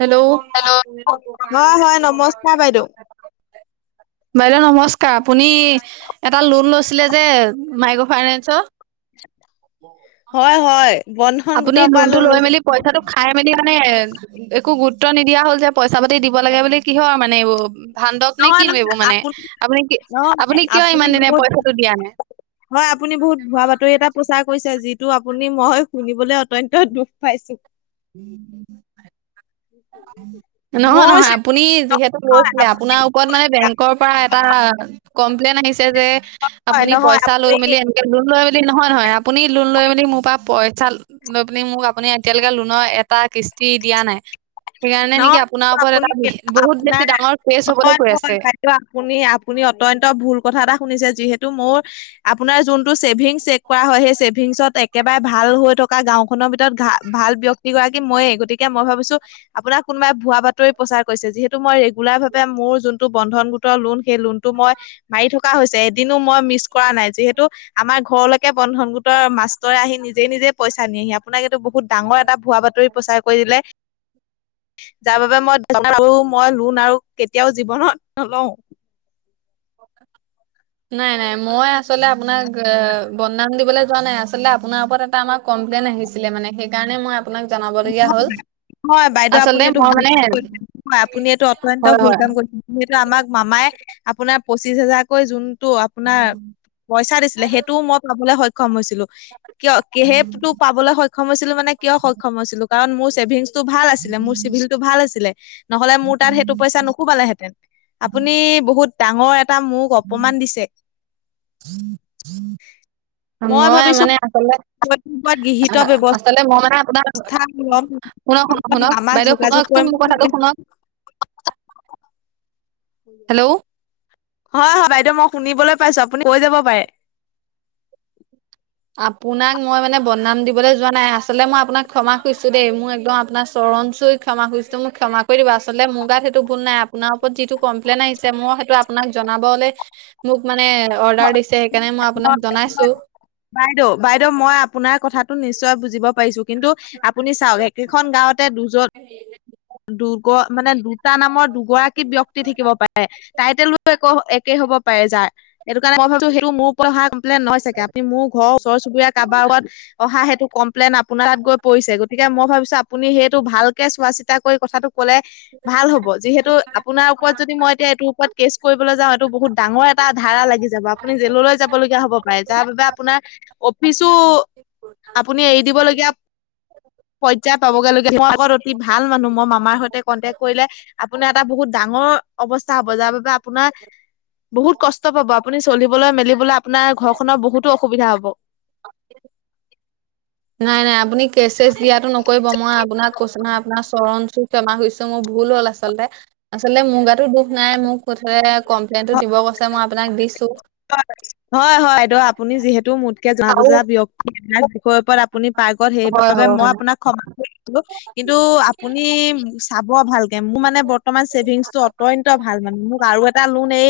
Hello, hello, হয়- হয় নমস্কাৰ বাইদেউ। বাইদেউ নমস্কাৰ আপুনি এটা লোন লৈছিলে যে মাইক্ৰ ফাইনেন্স? [inaudible] হয়- হয় বন্ধন আপুনি গোটৰ পৰা লোনটো লন লৈ লৈছো। মেলি পইচাটো খাই মেলি মানে একো গুৰুত্ব নিদিয়া হ'ল যে পইচা পাতি দিব লাগে বুলি কিহৰ আৰু মানে এইবোৰ ভান্দক নে কি নহয় ধৰিব নহয় মানে আপুনি কি আপুনি নহয় কিয় ইমান দিনে বহুত পইচাটো দিয়া নাই? হয় আপুনি বহুত ভুৱা বাতৰি এটা প্ৰচাৰ কৰিছে যিটো আপুনি মই শুনিবলৈ অত্যন্ত দুখ পাইছো। [inaudible] নহয়- মোৰ নহয় আপুনি যিহেতু লৈছিলে আপোনাৰ কত মানে বেংকৰ পৰা এটা কমপ্লেইন আহিছে যে হয় আপুনি নহয় পইচা লৈ আপুনি মেলি লোন লৈ মেলি নহয়- নহয় আপুনি লোন লৈ মেলি মোৰ পৰা পইচা লৈ পেনি মোক আপুনি এতিয়ালৈকে লোন ন'এটা কৃস্তি দিয়া নাই। সেইকাৰণে নেকি নহয় আপোনাৰ ওপৰত আপুনি এটা বহুত বেছি ডাঙৰ কেছ হবলৈ গৈ আছে। ত'আপুনি -আপুনি অত্যন্ত ভুল কথা এটা শুনিছে যিহেতু মোৰ আপোনাৰ যোনটো চেছেভিংছ চেক কৰা হয় সেই চছেভিংছত একেবাৰে ভাল হৈ থকা গাওঁ খনৰ ভিতৰত ঘা ভাল ব্যক্তিগৰাকী মইয়ে গতিকে মই ভাবিছোঁ আপোনাক কোনোবাই ভুৱা বাতৰি প্ৰচাৰ কৰিছে যিহেতু মই ৰেগুলাৰ ভাৱে মোৰ যোনটো বন্ধন গোটৰ লোন সেই লোনটো মই মাৰি থকা হৈছে এদিনো মই মিছ কৰা নাই যিহেতু আমাৰ ঘৰলৈকে বন্ধন গোটৰ মাষ্টৰে আহি নিজেই - নিজে পইচা নিয়েহি আপোনাক এইটো বহুত ডাঙৰ এটা ভুৱা বাতৰি প্ৰচাৰ কৰি দিলে যাৰ বাবে মই আৰু মই লোন আৰু কেতিয়াওঁ জীৱনত নলওঁ। নাই- নাই মই আচলতে আপোনাক বদনাম দিবলৈ যোৱা নাই আচলতে আপোনাৰ ওপৰত এটা আমাক কমপ্লেইন আহিছিলে মানে সেইকাৰণে মই জনাব লগীয়া হ'ল। হয় বাইদেউ আপুনি আচলতে এইটো মই ভুল মানে কাম কৰিছে হয় আপুনি এইটো অত্যন্ত হয় ভুল হয় কাম কৰিছে যিহেতু আমাক মামাই আপোনাৰ পঁচিছ হোজাৰকৈ যোনটো আপোনাৰ পইচা দিছিলে সেইটোও মই পাবলৈ সক্ষ ক্ষম হৈছিলোঁ কিয় কিহেতু পাবলৈ সক্ষম হৈছিল মানে কিয় সক্ষম হৈছিলোঁ কাৰণ মোৰ ছেভিংছ টো ভাল আছিলে মোৰ চিভিলটো ভাল আছিল নহলে মোৰ তাত সেইটো পইচা নুখোমালেহেঁতেন। আপুনি বহুত ডাঙৰ এটা মোক অপমান দিছে। মই ভাবিছোঁ মানে আচলতে [unintelligible] কিবা আ- গৃহীত ব্যৱচ মানে আপোনাৰ শুনক- শুনক -শুনক আমাক বাইদেউ যোগাযোগ শুনকচোন কৰিম মোৰ বুলি কথাটো ভাবিছো। শুনক। হেল্ল' হয় -হয় বাইদেউ মই শুনিবলৈ পাইছো আপুনি কৈ যাব পাৰে। আপোনাক মই মানে বদনাম দিবলৈ যোৱা নাই আচলতে মই আপোনাক ক্ষমা খুইছোঁ দেই মোৰ একদম আপোনাৰ চৰণ চুই ক্ষমা খুজিছো মই ক্ষমা কৰি দিব আচলতে মোৰ গাত সেইটো ভুল নাই আপোনাৰ ওপৰত যিটো কম্লেইন আহিছে মই সেইটো আপোনাক জনাবলে মোক মানে অৰ্ডাৰ দিছে সেইকাৰণে মই হয় আপোনাক জনাইছোঁ। বাইদেউ -বাইদেউ মই আপোনাৰ কথাটো নিশ্চয় বুজিব পাৰিছো কিন্তু আপুনি চাওঁক একেখন গাঁওতে দুজন আহিলে দুগ মানে দুটা নামৰ দুগৰাকী ব্যক্তি থাকিব পাৰে টাইটেল বোৰ একো একেই হব পাৰে যাৰ এইটো কাৰে মই ভাবছো সেইটো মোৰ ও অহা কমপ্লেইন নহয় চাগে আপুনি মোৰ ঘৰ ওচৰ চবুৰীয়া কাৰোবা ওপৰত অহা সেইটো কম প্লেন আপোনাৰ তাত গৈ পৰিছে গতিকে মই ভাবছোঁ আপুনি সেইটো ভালকৈ চোৱা চিতা কৰি কথাটো কলে ভাল হ'ব যিহেতু আপোনাৰ ওপৰত যদি মই এতিয়া এইটোৰ ওপৰত কেছ কৰিবলৈ যাওঁ এইটো বহুত ডাঙৰ এটা ধাৰা লাগি যাব আপুনি জেললৈ যাব লগগীয়া হ'ব পাৰে যাৰ বাবে আপোনাৰ অফিচো আপুনি এৰি দিব লগগীয়া পৰ্যায় পাবগে মই‌ আক অতি ভাল মানুহ মই মামাৰ সৈতে কণ্টেক্ট কৰিলে আপোনাৰ এটা বহুত ডাঙৰ অৱস্থা হব যাৰ বাবে আপোনাৰ বহুত কষ্ট পাব আপুনি চলিবলৈ মেলিবলৈ আপোনাৰ ঘৰখনৰ বহুতো অসুবিধা হব। নাই নাই আপুনি কেচছ দিয়াটো নকৰিব মই আপোনাক কৈছো ন আপোনাৰ চৰণ চুই ক্ষমা খুজিছোঁ মোৰ ভুল হ'ল আচলতে আচলতে মুগাতো দুখ নাই মোক কুঠোৱে কমপ্লেইনটো দিব কৈছে মই আপোনাক দিছোঁ। হয় হয় বাইদেউ আপুনি যিহেতু মোতকে যোৱা আৰু বুজা ব্যক্তি [unintelligible] হৈ পয় আপুনি পাই গ'ল হয়, সেইবাবে হয়, মই হয়, আপোনাক ক্ষমা কৰিছো কিন্তু আপুনি চাব ভাল কে মো মানে বৰ্তমান চছেভিংছটো অত্যন্ত ভাল মানে মোক আৰু এটা লোন এই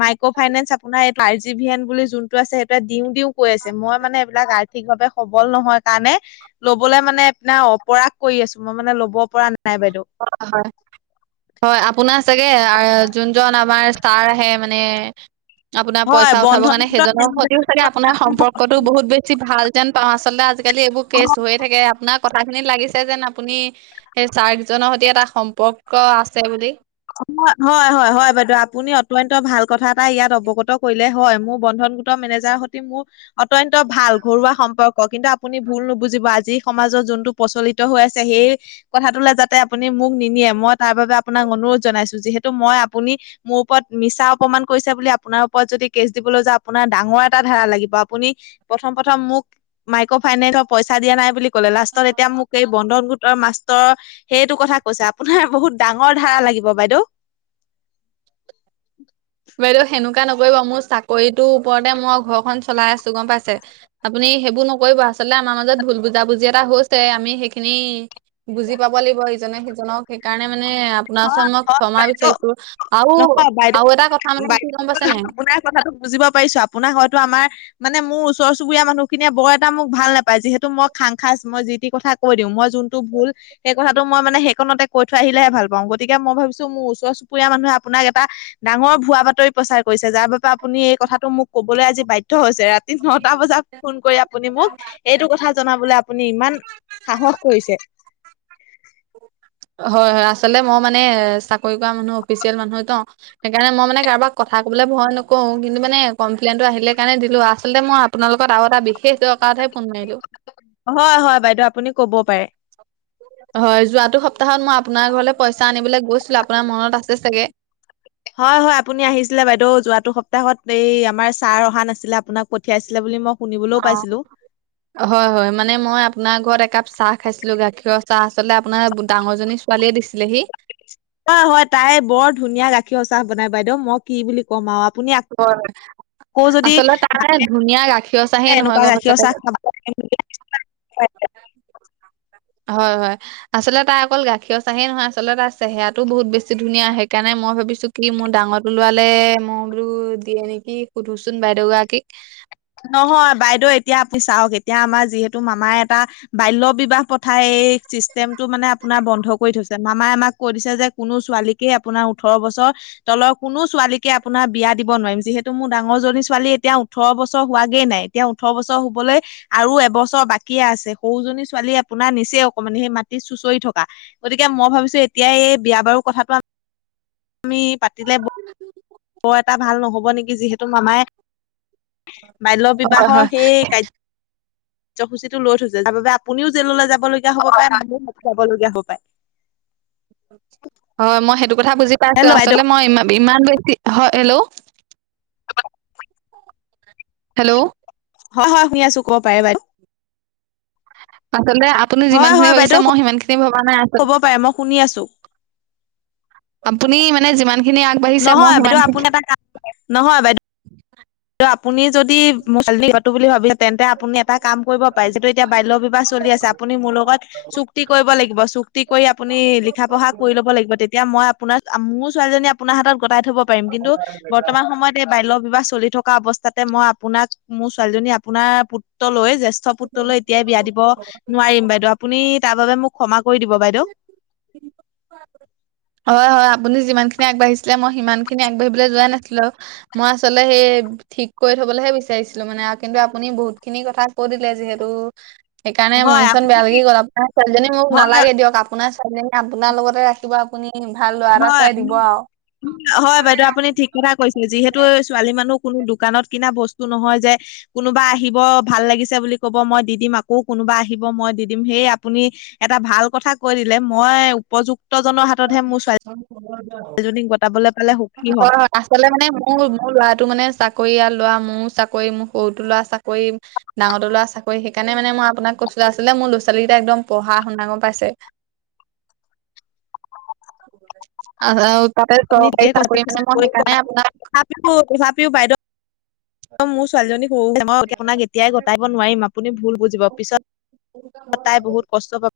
মাইক্ৰ' ফাইনেন্স আপোনাৰ এই আৰ জি ভিয়ন বুলি যোনটো আছে সেইটোৱে দিও দিও কৈ আছে মই মানে এইবিলাক আ ৰ্থিক ভাৱে সবল নহয় কাৰণে ল'বলৈ মানে এপিনাও অপৰাস কৰি আছো মই মানে ল'ব পৰা নাই বাইদেউ অ হয় হয় আপোনাৰ চাগে যোনজন আমাৰ ছাৰ আহে মানে। আপোনাৰ হয় পইচা উঠাব কাৰণে সেইজনৰ বন্ধন সতিও চাগে আপোনাৰ সম্প কতো বহুত বেছি ভাল যেন পাওঁ আচলতে আজিকালি এইবোৰ কেছ হয়। থাকে আপোনাৰ কথা খিনিত লাগিছে যেন আপুনি সেই চাৰ কিজনৰ সৈতে এটা সম্পৰ্ক আছে বুলি। হয় হয় হয় বাইদেউ আপুনি অত্যয়ন্ত ভাল কথা এটা ইয়াত অৱগত কৰিলে হয় মোৰ বন্ধন- গোট মেনেজাৰ সৈতে মোৰ- অত্যয়ন্ত ভাল ঘৰুৱা সম্পৰ্ক কিন্তু আপুনি ভুল নুবুজিব আজি সমাজৰ যোনটো। প্ৰচলিত হৈ আছে সেই কথাটোলে যাতে আপুনি মোক নিনিয়ে মই তাৰ বাবে আপোনাক অনুৰোধ জনাইছোঁ যিহেতু মই আপুনি। মোৰ ওপৰত মিছা অপমান কৰিছে বুলি আপোনাৰ ওপৰত যদি কেচ দিবলৈ যাওঁ আপোনাৰ ডাঙৰ এটা ধাৰা লাগিব আপুনি প্ৰথম প্ৰথম মোক মাইক্ৰ ফাইনেন্স পইচা দিয়া নাই। বুলি ক'লে লাষ্টত এতিয়া মোক এই বন্ধন গোটৰ মা ষ্টৰ সেইটো কথা কৈছে আপোনাৰ বহুত ডাঙৰ ধাৰা লাগিব বাইদেউ। বাইদেউ সেনেকুৱা নকৰিব মোৰ চাকৰিটোৰ ওপৰতে মই ঘৰখন চলাই আছোঁ গম পাইছে। আপুনি সেইবোৰ নকৰিব আচলতে আমাৰ মাজত ভুল বুজা বুজি এটা হৈছে আমি সেইখিনি। বুজি পাব লাগিব ইজনে সিজনক। সেইকাৰণে মানে আপোনাৰ হয় ওচৰত মই হয় ক্ষয়মা বাইদেউ বিচাৰিছোঁ আও নহয় বাইদেউ আও এটা ক বাইদেউ বোলে আপোনাক কথাটো বুজিব পাৰিছোঁ আপোনাৰ হয়তো আমাৰ মানে মোৰ ওচৰ চুবুৰীয়া মানুহ খিনিয়ে বৰ এটা মোক ভাল না পায় যিহেতু মই খাং খাচ মই যি টি কথা কৈ দিওঁ মই যোনটো ভুল সেই কথাটো মই মানে সেইকনতে কৈ- থৈ আহিলেহে ভাল পাও গতিকে মই ভাবিছোঁ যে মোৰ ওচৰ চুবুৰীয়া মানুহে আপোনাক এটা- ডাঙৰ ভুৱা বাতৰি প্ৰচাৰ কৰিছে যাৰ বাবে আপুনি এই কথাটো মোক- ক'বলৈ আজি বাধ্য হৈছে ৰাতি নটা বজাত ফোন কৰি আপুনি মোক এইটো কথা জনাবলে। আপুনি ইমান সাহস কৰিছে? হয় হয় আচলতে মই মানে চাকৰি কৰা মানুহ অফিচিয়েল মানুহ ত সেইকাৰণে মই মানে কাৰোবাক কথা কবলৈ ভয় নকৰোঁ, কিন্তু মানে কমপ্লেইনটো আহিলে কাৰণে দিলোঁ, আচলতে মই আপোনালোকত আৰু এটা বিশেষ দৰকাৰতহে ফোন মাৰিলোঁ। হয় হয় বাইদেউ, আপুনি ক'ব পাৰে। হয়, যোৱাটো সপ্তাহত মই আপোনাৰ ঘৰলৈ পইচা আনিবলৈ গৈছিলোঁ, আপোনাৰ মনত আছে চাগে? [inaudible] হয় হয়, আপুনি আহিছিলে বাইদেউ, যোৱাটো সপ্তাহত এই আমাৰ ছাৰ অহা নাছিলে আপোনাক পঠিয়াইছিলে বুলি মোক শুনিবলৈও পাইছিলোঁ। হয় হয় মানে মই আপোনাৰ ঘৰত একাপ চাহ খাইছিলোঁ, গাখীৰৰ চাহ, আচলতে আপোনাৰ ডাঙৰজনী ছোৱালীয়ে দিছিলেহি। হয় হয়, তাই বৰ ধুনীয়া গাখীৰ চাহ বনাই বাইদেউ, মই কি বুলি ক'ম আৰু আপুনি আকৌ যদি আচলতে তাই ভালকে ধুনীয়া গাখীৰ চাহেই [unintelligible] নহয় এনেকুৱা গম পাইছে গাখীৰ তাই চাহ খাম [unintelligible] অ [unintelligible] হয় হয়। আচলতে তাৰ অকল গাখীৰ চাহেই নহয়, আলতে তাৰ চেহেৰাতটো বহুত বেছি ধুনীয়া, সেইকাৰণে মই ভাবিছোঁ কি মোৰ ডাঙৰ টো লৰালে মই বোলোঁ দিয়ে নেকি, সুধোচোন বাইদেউ গৰাকীক। নহয় বাইদেউ এতিয়া আপুনি চাওঁক, এতিয়া আমাৰ যিহেতু মামাই এটা বাল্য বিবাহ পথাই এই চিষ্টেম টো মানে আপোনাৰ বন্ধ কৰি থৈছে, মামাই আমাক কৈ দিছে যে কোনো ছোৱালীকেই আপোনাৰ ওঠৰ বছৰ তলৰ কোনো ছোৱালীকে আপোনাৰ বিয়া দিব নোৱাৰিম, যিহেতু মোৰ ডাঙৰজনী ছোৱালী এতিয়া ওঠৰ বছৰ বছৰ হোৱাগে নাই, এতিয়া ওঠৰ বছৰ হ'বলৈ আৰু এবছৰ বাকীয়ে আছে, সৰুজনী ছোৱালী আপোনাৰ নিচেই অকমানি, সেই মাটিত চুঁচৰি থকা গতিকে মই ভাবিছো এতিয়া এই বিয়া বাৰু কথাটো [unintelligible] আমি পাতিলে [inaudible] বৰ এটা ভাল নহব নেকি, যিহেতু মামাই [unintelligible] বাল্য হয় হয় বিবাহৰ সেই কাৰ কাৰ্যসূচীটো লৈ থৈছে, যাৰ বাবে আপুনিও জেললৈ যাবলীয়া হব পাৰে, মানুও যাবলীয়া হব পাৰে। হয়, মই সেইটো কথা বুজি পাইছো, হেল্ল' বাইদেউ আচলতে মই ই ইমান বেছি, হয়, হেল্ল' হেল্ল'। হয়-হয়, শুনিছো কব পাৰে বাইদউ? আচলতে আপুনি যিমান হয় খিনি হয় ভাবিছে, বাইদেউ মই সিমান খিনি ভবা নাই আচল ক'ব পাৰে মই শুনি আছো। আপুনি মানে যিমান খিনি আগ নহয় বাইদেউ, আপুনি এটা [unintelligible] কাম কৰে নহয় বাইদেউ আপুনি যদি মটো [unintelligible] বুলি ভাবিছে, তেন্তে আপুনি এটা কাম কৰিব পাৰে, যিহেতু এতিয়া বাল্য বিবাহ চলি আছে, আপুনি মোৰ লগত চুক্তি কৰিব লাগিব, চুক্তি কৰি আপুনি লিখা পঢ়া কৰি ল'ব লাগিব, তেতিয়া মই আপোনাৰ, মোৰ ছোৱালীজনী আপোনাৰ হাতত গটাই থব পাৰিম, কিন্তু বৰ্তমান সময়ত এই বাল্য বিবাহ চলি থকা থকা অৱস্থাতে মই আপোনাক, মোৰ ছোৱালীজনী আপোনাৰ পুত্ৰ ললৈ, জ্যেষ্ঠ পুত্ৰলৈ এতিয়া বিয়া দিব নোৱাৰিম বাইদেউ, আপুনি তাৰ বাবে মোক ক্ষমা কৰি দিব বাইদেউ। হয়-হয়, আপুনি যিমান খিনি আগবাঢ়িছিলে মই সিমান খিনি আগবাঢ়িবলৈ যোৱাই নাছিলো মই আচলতে সেই ঠিক কৰি থবলৈহে বিচাৰিছিলো মানে আৰু কিন্তু আপুনি বহুত খিনি কথা কৈ দিলে যিহেতু সেইকাৰণে হয় মন চন বেয়া লাগি গ'ল, আপোনাৰ ছোৱালীজনী মোক হয় নালাগে দিয়ক, আপোনাৰ ছোৱালীজনী আপোনাৰ লগতে ৰাখ [unintelligible] আপুনি, ভাল লৰা এটা চাই দিব হয় আৰু। [unintelligible] টা কৈছে, যিহেতু ছোৱালী মানুহ কোনো দোকানত কিনা বস্তু নহয় যে কোনোবা আহিব, ভাল লাগিছে বুলি কব মই দি দিম, আকৌ কোনোবা আহিব মই দি দিম, সেই আপুনি এটা ভাল কথা কৈ দিলে, মই উপযুক্তজনৰ হাততহে মোৰ ছোৱালী অ [unintelligible] এজনীক গটাবলৈ পালে সুখী হ'ম। আচলতে মানে মোৰ, মোৰ ল'ৰাটো মানে চাকৰিয়াল [unintelligible] আৰু লৰা মোৰ চাকৰি, মোৰ সৰুটো ল'ৰা চাকৰি ডাঙৰতো ল'ৰা চাকৰি, সেইকাৰণে মানে মই আপোনাক কৈছিলো মোৰ লৰা ছোৱালীকেইটা একদমঢ় গহাশুনা, গম পাইছে। তাতে আপুনি চৰকাৰী ঠিকেই চাকৰি মানে, মই কৈছে সেইকাৰণে আপোনাক তথাপিও তথাপিও বাইদেউ অ, মোৰ ছোৱালীজনী সৰু হৈছে মই আপোনাক এতিয়াই গটাব নোৱাৰিম, আপুনি ভুল বুজিব পিছত তাই বহুত কষ্ট পাব [unintelligible]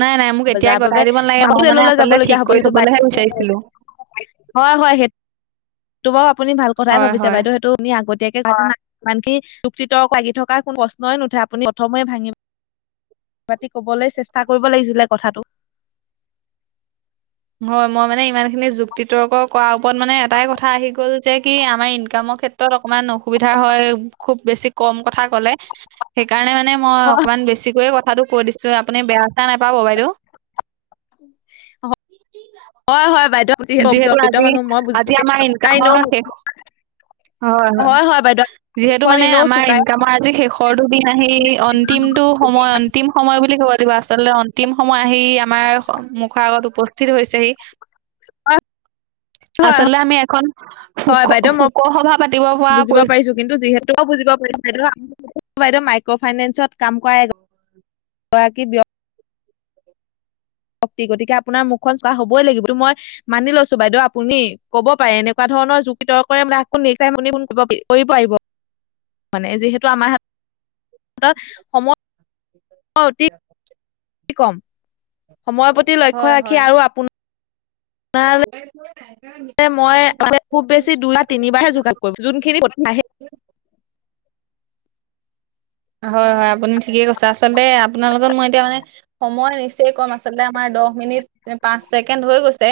নাই, নাই মোক এতিয়াই যাৰ গতাই বাবে দিব নালাগে, মই মানে জেললৈ আচলতে ঠিক যাবলগীয়া হব কৰি সেইটো থবলৈহে বিচাৰিছিলো। হয়, হয় সেই তো বাৰ আপুনি ভাল কথাই হয় ভাবিছে হয় বাইদেউ সেইটো আপুনি আগতীয়াকে মানে যুক্তি তৰ্ক লাগি থকাৰ কোনো প্ৰশ্নই নুঠে আপুনি প্ৰথমে ভাঙিব ক মাতি কবলৈ চেষ্টা কৰিব লাগিছিলে কথাটো। হয়, মই মানে ইমান খিনি যুক্তি তৰ্ক কৰাৰ ওপৰত মানে এটাই কথা আহি গ'ল যে কি আমাৰ ইনকামৰ ক্ষেত্ৰত ত অকণমান অসুবিধা হয় খুব বেছি কম কথা ক'লে সেইকাৰণে মানে মই হয় অকমান বেছিকৈয়ে কথাটো কৈ দিছো। চ' আপুনি বেয়া চেয়া নাপাব বাইদেউ। হয়, হয় বাইদেউ। আপুনি অফিচৰ যিহেতু অকৃত আজি, মানুহ মই বুজি আজি আমাৰ পাইছো। আপোনাৰ এনেও ইনকামৰ মুখ- শেষৰ হয়, হয় বাইদেউ যিহেতু মুখখন মানে এনেও আমাৰ চুকাই ইনকামৰ আজি শেষৰটো দিন আহি অ অন্তিমটো সময় অন্তিম সময় বুলি ক'ব লাগিব আচলতে অন্তিম সময় আহি আমাৰ মুখৰ আগত উপস্থিত হৈছেহি। [unintelligible] আচলতে আমি এখন শুক হয় বাইদেউ মই শোকৰ সভা পাতিব পৰা বুজিব পৰি পাৰিছো কিন্তু যিহেতুও বুজিব পাৰি বাইদেউ, বাইদেউ মাইক্ৰ ফাইনেন্সত কাম কৰা এ গৰাকী ব্যয় ক্তি গতিকে আপোনাৰ মুখখন চোৱা হবই লাগিব মই মানি লৈছো বাইদেউ আপুনি ক'ব পাৰে এনেকোৱা ধৰণৰ যুক্তি তৰ্কৰে মানে আকো নিচাই মুনি ফোন কৰিব পাৰি। কৰিব আহিব মানে যিহেতু আমাৰ হাতত সময় [unintelligible] [unintelligible] কি কম? সময়ৰ প্ৰতি লক্ষ্য হয় হয় ৰাখি আৰু আপোনাৰ মই খুব বেছি তোমাক তিনিবাৰে যোগাৰ কৰিব যোনখিনি প্ৰথমে আহে। হয়, হয় আপুনি ঠিকেই কৈছে আচলতে আপোনাৰ লগত মই এতিয়া মানে। সময় নিশ্চয় কম আচলতে আমাৰ দহ মিনিট, পাঁচ ছেকেণ্ড হৈ গৈছে।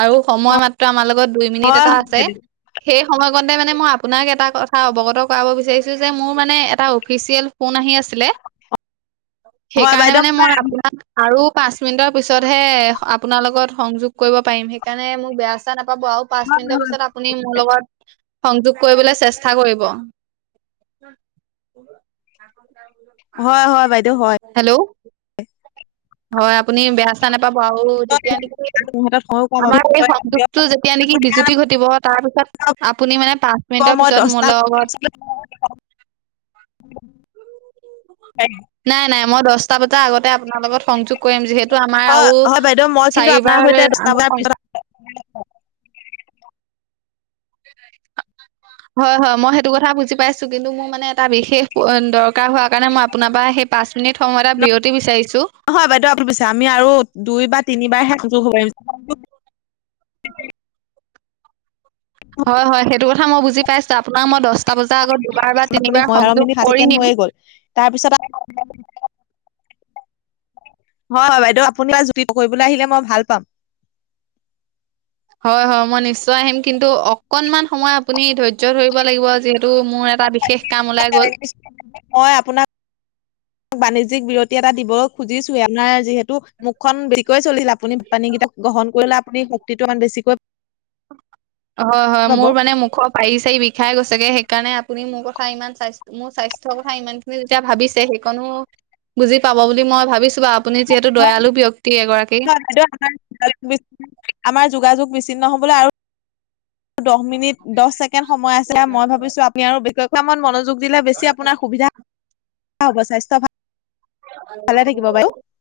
আৰু সময় মাত্ৰ আমাৰ লগত দুই মিনিট হয় এটা আছে। সেই সময়কতে মানে মই আপোনাক এটা কথা অৱগত কৰাব বিচাৰিছো যে মোৰ মানে এটা ফিচিএল ফোন আহি আছিলে হয় সেইকাৰণে বাইদেউ মানে মই আপোনাক আৰু পাঁচ মিনিটৰ পিছতহে আপোনাৰ লগত সংযোগ কৰিব পাৰিম সেইকাৰণে মোক বেয়া- চেয়া নাপাব আৰু। পাঁচ মিনিটৰ পিছত আপুনি মোৰ লগত সংযোগ কৰিবলৈ চেষ্টা কৰিব। [unintelligible] হয়, হয় বাইদেউ হয়। হেল্ল'। হয়, আপুনি বেয়া- চেয়া নাপাব আৰু তেতিয়া নেকি। মোৰ হাতত সময়ো কম আমাৰ এই সংযোগটো যেতিয়া নেকি বিজুতি ঘটিব তাৰ পিছত আপুনি মানে পাঁচ মিনিটৰ মই পিছত মোৰ দহটা লগ লগত। [unintelligible] নাই, নাই মই দহটা বজাৰ আগতে আপোনাৰ লগত সংযোগ কৰিম যিহেতু আমাৰ হয় আৰু হয় বাইদেউ মই কিন্তু আপোনাৰ চাৰিবাৰ সৈতে দহটা আমি বজাৰ পিছত [unintelligible] হয়, হয় মই সেইটো কথা বুজি পাইছো, কিন্তু মোৰ মানে এটা বিশেষ দৰকাৰ হোৱাৰ কাৰণে মই আপোনাৰ পৰা সেই পাঁচ মিনিট সময় এটা বিৰতি বিচাৰিছোঁ। হয়, বাইদেউ আপুনি পিছে আমি আৰু দুই বা তিনিবাৰহে সংযোগ হব পাৰিম। হয়, হয় সেইটো কথা মই বুজি পাইছো আপোনাক মই দহটা বজাৰ আগত দুবাৰ বা তিনিবাৰ সংযোগ কৰি নিম। তাৰপিছত আৰু। হয়, হয়, বাইদেউ আপুনি [unintelligible] কৰিবলৈ আহিলে মই ভাল পাম। হয়, হয়, মই নিশ্চয় আহিম কিন্তু অকনমান সময় আপুনি ধৈৰ্য ধৰিব লাগিব আজি টো মোৰ এটা বিশেষ কাম ওলাই গ'ল। মই আপোনাক বাণিজ্যিক বিৰতি এটা দিব খুজিছোৱয়ে আমাৰ যিহেতু মুখখন জোৰকৈ চলিলা [unintelligible] আপুনি পানীকেইটা গ্ৰহণ কৰিলে আপুনি শক্তিটো ইমান বেছিকৈ হয়, হয়, পাব মোৰ মানে মুখৰ পাৰি চাৰি বিষাই গৈছেগে সেইকাৰণে আপুনি মোৰ কথা ইমান্থ মোৰ স্বাস্থ্যৰ কথা ইমান খিনি যেতিয়া ভাবিছে সেইকনো বুজি পাব বুলি মই ভাবিছোঁ আৰু। আপুনি যিহেতু দয়ালু ব্যয়ক্তি এগৰাকী। [unintelligible] আমাৰ যোগাযোগ বিচ্ছিন্ন হবলৈ আৰু দহ মিনিট দহ ছেকেণ্ডৰ সময় আছে মই ভাবিছোঁ আপুনি আৰু [unintelligible] মনোযোগ দিলে বেছি আপোনাৰ সুবিধা স্বাস্থ্য ভাল [unintelligible]